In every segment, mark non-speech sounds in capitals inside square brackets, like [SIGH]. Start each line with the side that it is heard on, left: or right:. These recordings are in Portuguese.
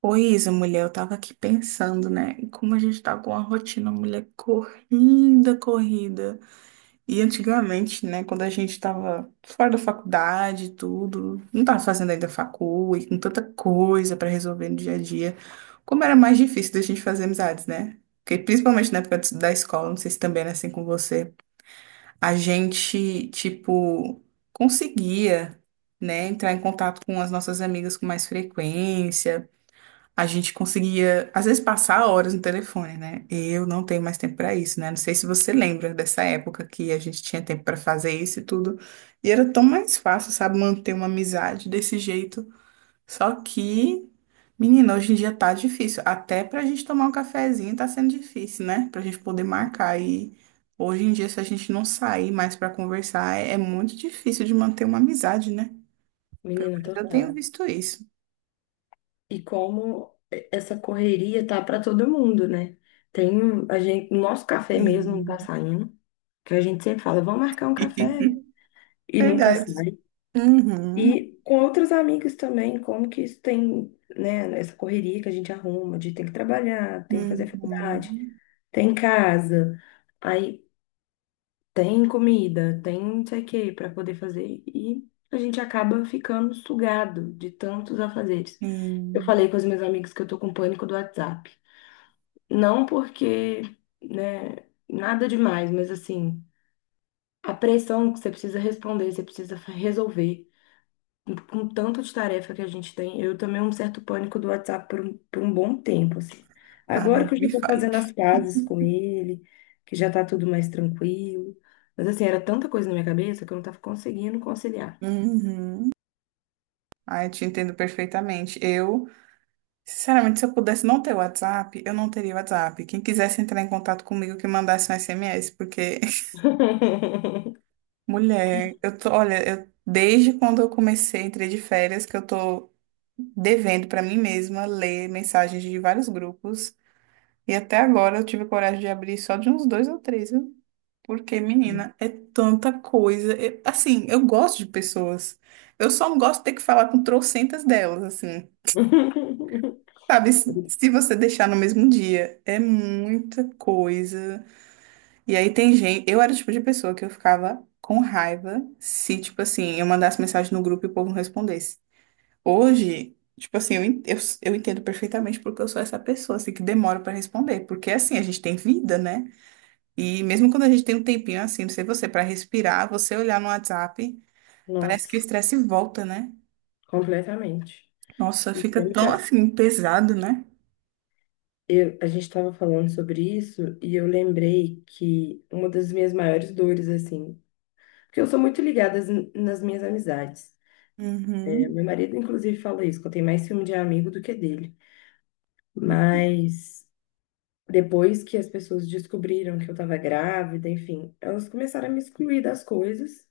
right: Pois Isa, mulher, eu tava aqui pensando, né? em como a gente tá com uma rotina, mulher, corrida, corrida. E antigamente, né, quando a gente tava fora da faculdade e tudo, não tava fazendo ainda facul e com tanta coisa pra resolver no dia a dia, como era mais difícil da gente fazer amizades, né? Porque principalmente na época da escola, não sei se também era assim com você, a gente, tipo, conseguia, né, entrar em contato com as nossas amigas com mais frequência. A gente conseguia, às vezes, passar horas no telefone, né? Eu não tenho mais tempo para isso, né? Não sei se você lembra dessa época que a gente tinha tempo para fazer isso e tudo. E era tão mais fácil, sabe, manter uma amizade desse jeito. Só que, menina, hoje em dia tá difícil. Até pra gente tomar um cafezinho tá sendo difícil, né? Pra gente poder marcar. E hoje em dia, se a gente não sair mais para conversar, é muito difícil de manter uma amizade, né?
left: Menina,
right: Eu tenho
left: total.
right: visto isso.
left: E como essa correria tá para todo mundo, né? Tem um, a gente, nosso café mesmo não
right: Sim.
left: tá saindo, que a gente sempre fala, vamos marcar um café
right: [LAUGHS]
left: e nunca
right: Verdade.
left: sai.
right: Uhum,
left: E com outros amigos também, como que isso tem, né, essa correria que a gente arruma de tem que trabalhar, tem que fazer faculdade,
right: uhum,
left: tem casa, aí tem comida, tem não sei o que para poder fazer e a gente acaba ficando sugado de tantos afazeres. Eu
right: sim.
left: falei com os meus amigos que eu tô com pânico do WhatsApp. Não porque, né, nada demais, mas assim, a pressão que você precisa responder, você precisa resolver. Com tanto de tarefa que a gente tem, eu tomei um certo pânico do WhatsApp por um bom tempo, assim.
right: Ai,
left: Agora que eu
right: me
left: já tô
right: fale.
left: fazendo as pazes com ele, que já tá tudo mais tranquilo. Mas assim, era tanta coisa na minha cabeça que eu não tava conseguindo conciliar.
right: Uhum. Ai, eu te entendo perfeitamente. Eu, sinceramente, se eu pudesse não ter WhatsApp, eu não teria WhatsApp. Quem quisesse entrar em contato comigo, que mandasse um SMS, porque, [LAUGHS]
left: [LAUGHS]
right: mulher, eu tô, olha, eu, desde quando eu comecei, entrei de férias, que eu tô devendo pra mim mesma ler mensagens de vários grupos. E até agora eu tive coragem de abrir só de uns dois ou três, viu? Porque, menina, é tanta coisa. Assim, eu gosto de pessoas. Eu só não gosto de ter que falar com trocentas delas, assim. Sabe, se você deixar no mesmo dia, é muita coisa. E aí tem gente. Eu era o tipo de pessoa que eu ficava com raiva se, tipo assim, eu mandasse mensagem no grupo e o povo não respondesse. Hoje, tipo assim, eu entendo perfeitamente porque eu sou essa pessoa, assim, que demora pra responder. Porque, assim, a gente tem vida, né? E mesmo quando a gente tem um tempinho assim, não sei você, para respirar, você olhar no WhatsApp, parece que o
left: Nossa,
right: estresse volta, né?
left: completamente.
right: Nossa,
left: E
right: fica
left: como que
right: tão assim pesado, né?
left: a gente estava falando sobre isso e eu lembrei que uma das minhas maiores dores, assim, porque eu sou muito ligada nas minhas amizades. É, meu
right: Uhum.
left: marido, inclusive, fala isso, que eu tenho mais ciúme de amigo do que dele. Mas depois que as pessoas descobriram que eu estava grávida, enfim, elas começaram a me excluir das coisas,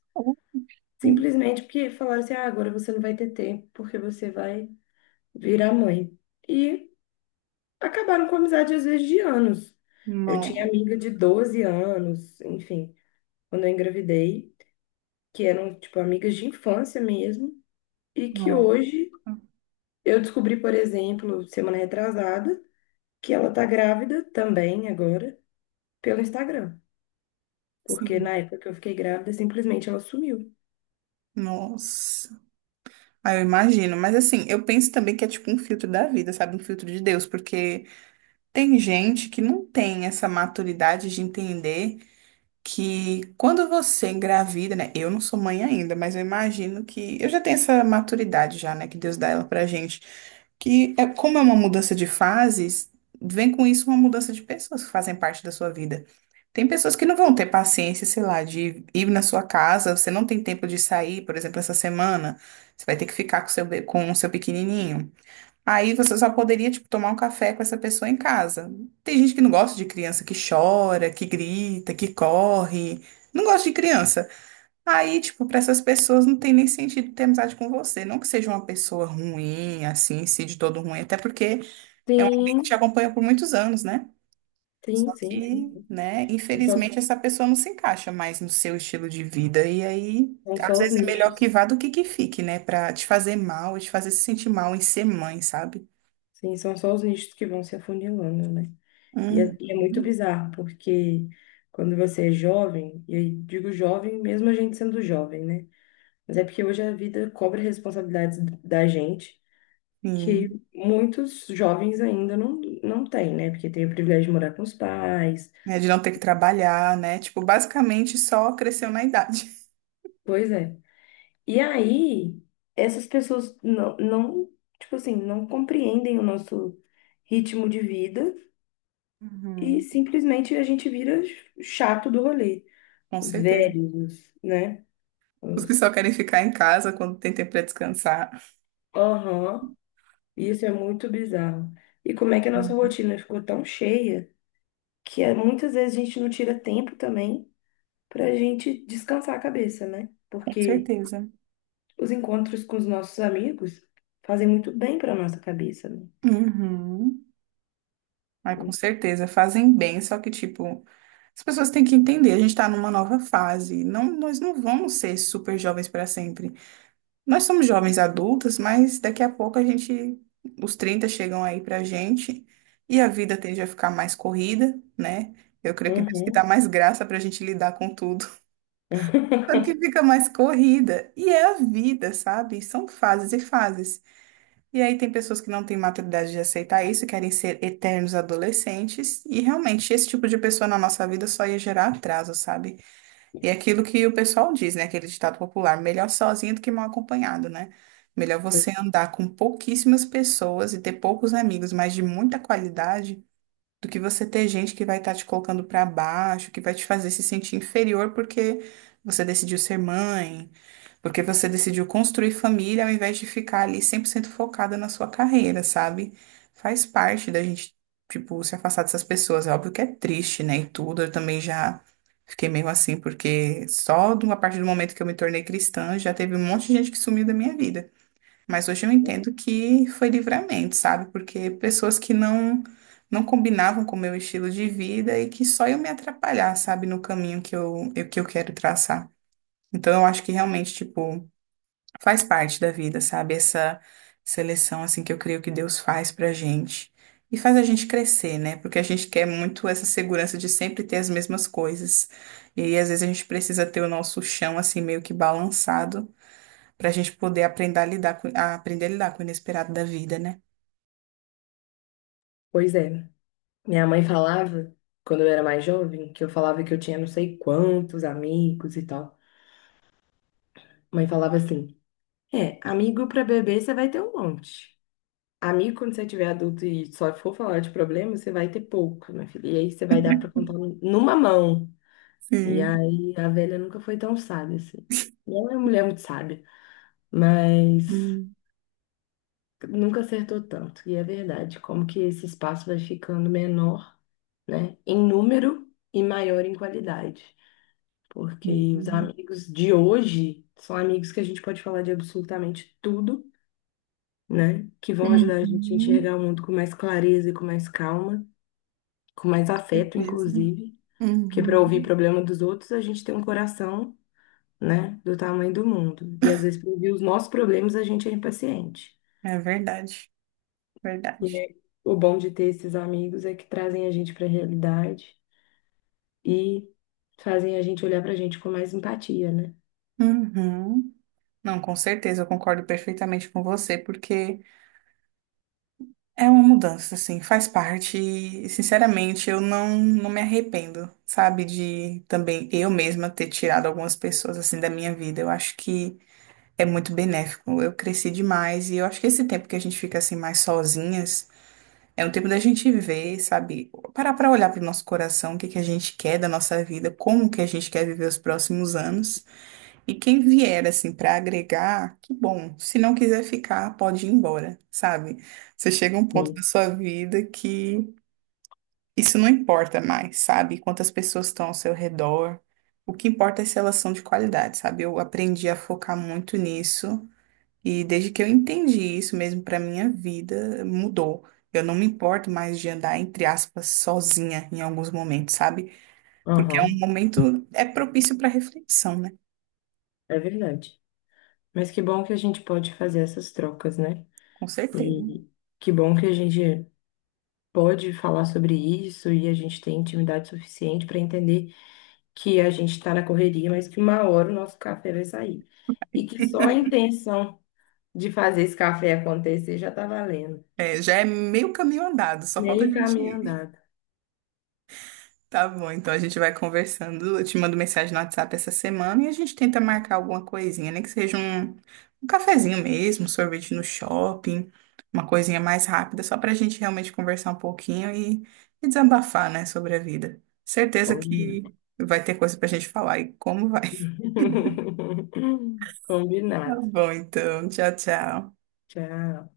left: simplesmente porque falaram assim: ah, agora você não vai ter tempo porque você vai virar mãe. E acabaram com amizade às vezes de anos. Eu tinha
right: Não,
left: amiga de 12 anos, enfim, quando eu engravidei, que eram, tipo, amigas de infância mesmo, e que
right: não.
left: hoje eu descobri, por exemplo, semana retrasada, que ela tá grávida também agora pelo Instagram, porque
right: Sim.
left: na época que eu fiquei grávida, simplesmente ela sumiu.
right: Nossa. Aí eu imagino. Mas assim, eu penso também que é tipo um filtro da vida, sabe? Um filtro de Deus, porque tem gente que não tem essa maturidade de entender. Que quando você engravida, né? Eu não sou mãe ainda, mas eu imagino que eu já tenho essa maturidade já, né? Que Deus dá ela pra gente. Que é como é uma mudança de fases, vem com isso uma mudança de pessoas que fazem parte da sua vida. Tem pessoas que não vão ter paciência, sei lá, de ir na sua casa, você não tem tempo de sair, por exemplo, essa semana, você vai ter que ficar com o seu, com o seu pequenininho. Aí você só poderia, tipo, tomar um café com essa pessoa em casa. Tem gente que não gosta de criança, que chora, que grita, que corre. Não gosta de criança. Aí, tipo, para essas pessoas não tem nem sentido ter amizade com você. Não que seja uma pessoa ruim, assim, em si, de todo ruim, até porque é um amigo que te
left: Sim,
right: acompanha por muitos anos, né? Só
left: sim, sim,
right: que,
left: sim.
right: né,
left: Só-
right: infelizmente essa pessoa não se encaixa mais no seu estilo de vida. E aí,
left: são
right: às
left: só os
right: vezes é melhor
left: nichos.
right: que vá do que fique, né? Pra te fazer mal, te fazer se sentir mal em ser mãe, sabe?
left: Sim, são só os nichos que vão se afunilando, né? E é muito
right: Uhum,
left: bizarro, porque quando você é jovem, e eu digo jovem mesmo a gente sendo jovem, né? Mas é porque hoje a vida cobra responsabilidades da gente que
right: sim.
left: muitos jovens ainda não têm, né? Porque tem o privilégio de morar com os pais,
right: É de não ter que trabalhar, né? Tipo, basicamente só cresceu na idade.
left: pois é. E aí, essas pessoas tipo assim, não compreendem o nosso ritmo de vida e
right: Uhum.
left: simplesmente a gente vira chato do rolê.
right: Com
left: Os
right: certeza.
left: velhos, né?
right: Os que só
left: Os
right: querem ficar em casa quando tem tempo para descansar.
left: Aham. Isso é muito bizarro. E como é que a nossa
right: Uhum.
left: rotina ficou tão cheia que é, muitas vezes a gente não tira tempo também para a gente descansar a cabeça, né?
right: Com
left: Porque
right: certeza.
left: os encontros com os nossos amigos fazem muito bem para nossa cabeça, né?
right: Uhum. Ai, com certeza. Fazem bem, só que, tipo, as pessoas têm que entender, a gente está numa nova fase. Não, nós não vamos ser super jovens para sempre. Nós somos jovens adultos, mas daqui a pouco a gente, os 30 chegam aí pra gente e a vida tende a ficar mais corrida, né? Eu creio que Deus que dá
left: Uhum.
right: mais graça pra gente lidar com tudo. [LAUGHS] Só que
left: [LAUGHS]
right: fica mais corrida. E é a vida, sabe? São fases e fases. E aí tem pessoas que não têm maturidade de aceitar isso, querem ser eternos adolescentes. E realmente, esse tipo de pessoa na nossa vida só ia gerar atraso, sabe? E é aquilo que o pessoal diz, né? Aquele ditado popular, melhor sozinho do que mal acompanhado, né? Melhor você andar com pouquíssimas pessoas e ter poucos amigos, mas de muita qualidade, do que você ter gente que vai estar te colocando para baixo, que vai te fazer se sentir inferior porque você decidiu ser mãe, porque você decidiu construir família ao invés de ficar ali 100% focada na sua carreira, sabe? Faz parte da gente, tipo, se afastar dessas pessoas. É óbvio que é triste, né? E tudo. Eu também já fiquei meio assim, porque só de uma parte do momento que eu me tornei cristã, já teve um monte de gente que sumiu da minha vida. Mas hoje eu entendo que foi livramento, sabe? Porque pessoas que não combinavam com o meu estilo de vida e que só eu me atrapalhar, sabe? No caminho que que eu quero traçar. Então eu acho que realmente, tipo faz parte da vida, sabe? Essa seleção assim que eu creio que Deus faz pra gente e faz a gente crescer, né? Porque a gente quer muito essa segurança de sempre ter as mesmas coisas. E aí, às vezes a gente precisa ter o nosso chão assim meio que balançado pra gente poder aprender a lidar com o inesperado da vida, né?
left: Pois é. Minha mãe falava, quando eu era mais jovem, que eu falava que eu tinha não sei quantos amigos e tal. Mãe falava assim: é, amigo para beber você vai ter um monte. Amigo, quando você tiver adulto e só for falar de problema, você vai ter pouco, minha filha. E aí você vai dar pra contar numa mão. E
right: Sim.
left: aí a velha nunca foi tão sábia assim. Não é uma mulher muito sábia, mas
right: Sim.
left: nunca acertou tanto. E é verdade, como que esse espaço vai ficando menor, né? Em número e maior em qualidade. Porque os
right: Sim.
left: amigos de hoje são amigos que a gente pode falar de absolutamente tudo, né? Que vão ajudar a gente a enxergar
right: Uhum,
left: o mundo com mais clareza e com mais calma, com mais afeto,
right: certeza.
left: inclusive, porque para ouvir
right: Uhum.
left: problema dos outros, a gente tem um coração, né, do tamanho do mundo. E às vezes, para ouvir os nossos problemas, a gente é impaciente.
right: É verdade,
left: E
right: verdade.
left: é- o bom de ter esses amigos é que trazem a gente para a realidade e fazem a gente olhar para a gente com mais empatia, né?
right: Uhum. Não, com certeza, eu concordo perfeitamente com você, porque é uma mudança, assim, faz parte e, sinceramente, eu não, não me arrependo, sabe, de também eu mesma ter tirado algumas pessoas, assim, da minha vida. Eu acho que é muito benéfico, eu cresci demais e eu acho que esse tempo que a gente fica, assim, mais sozinhas é um tempo da gente ver, sabe, parar pra olhar pro nosso coração, o que que a gente quer da nossa vida, como que a gente quer viver os próximos anos. E quem vier assim para agregar, que bom. Se não quiser ficar, pode ir embora, sabe? Você chega a um ponto da
left: Sim.
right: sua vida que isso não importa mais, sabe? Quantas pessoas estão ao seu redor. O que importa é se elas são de qualidade, sabe? Eu aprendi a focar muito nisso e desde que eu entendi isso mesmo para minha vida, mudou. Eu não me importo mais de andar, entre aspas, sozinha em alguns momentos, sabe? Porque é
left: Aham,
right: um momento, é propício para reflexão, né?
left: é verdade. Mas que bom que a gente pode fazer essas trocas, né?
right: Com certeza.
left: E que bom que a gente pode falar sobre isso e a gente tem intimidade suficiente para entender que a gente está na correria, mas que uma hora o nosso café vai sair. E que só a intenção de fazer esse café acontecer já está valendo.
right: É, já é meio caminho andado, só falta a
left: Meio
right: gente
left: caminho
right: ir.
left: andado.
right: [LAUGHS] Tá bom, então a gente vai conversando. Eu te mando mensagem no WhatsApp essa semana e a gente tenta marcar alguma coisinha, nem que seja um, um cafezinho mesmo, um sorvete no shopping, uma coisinha mais rápida, só pra gente realmente conversar um pouquinho e desabafar, né, sobre a vida. Certeza
left: Combinado.
right: que vai ter coisa pra gente falar e como vai. [LAUGHS]
left: [LAUGHS]
right: Tá
left: Combinado.
right: bom, então. Tchau, tchau.
left: Tchau.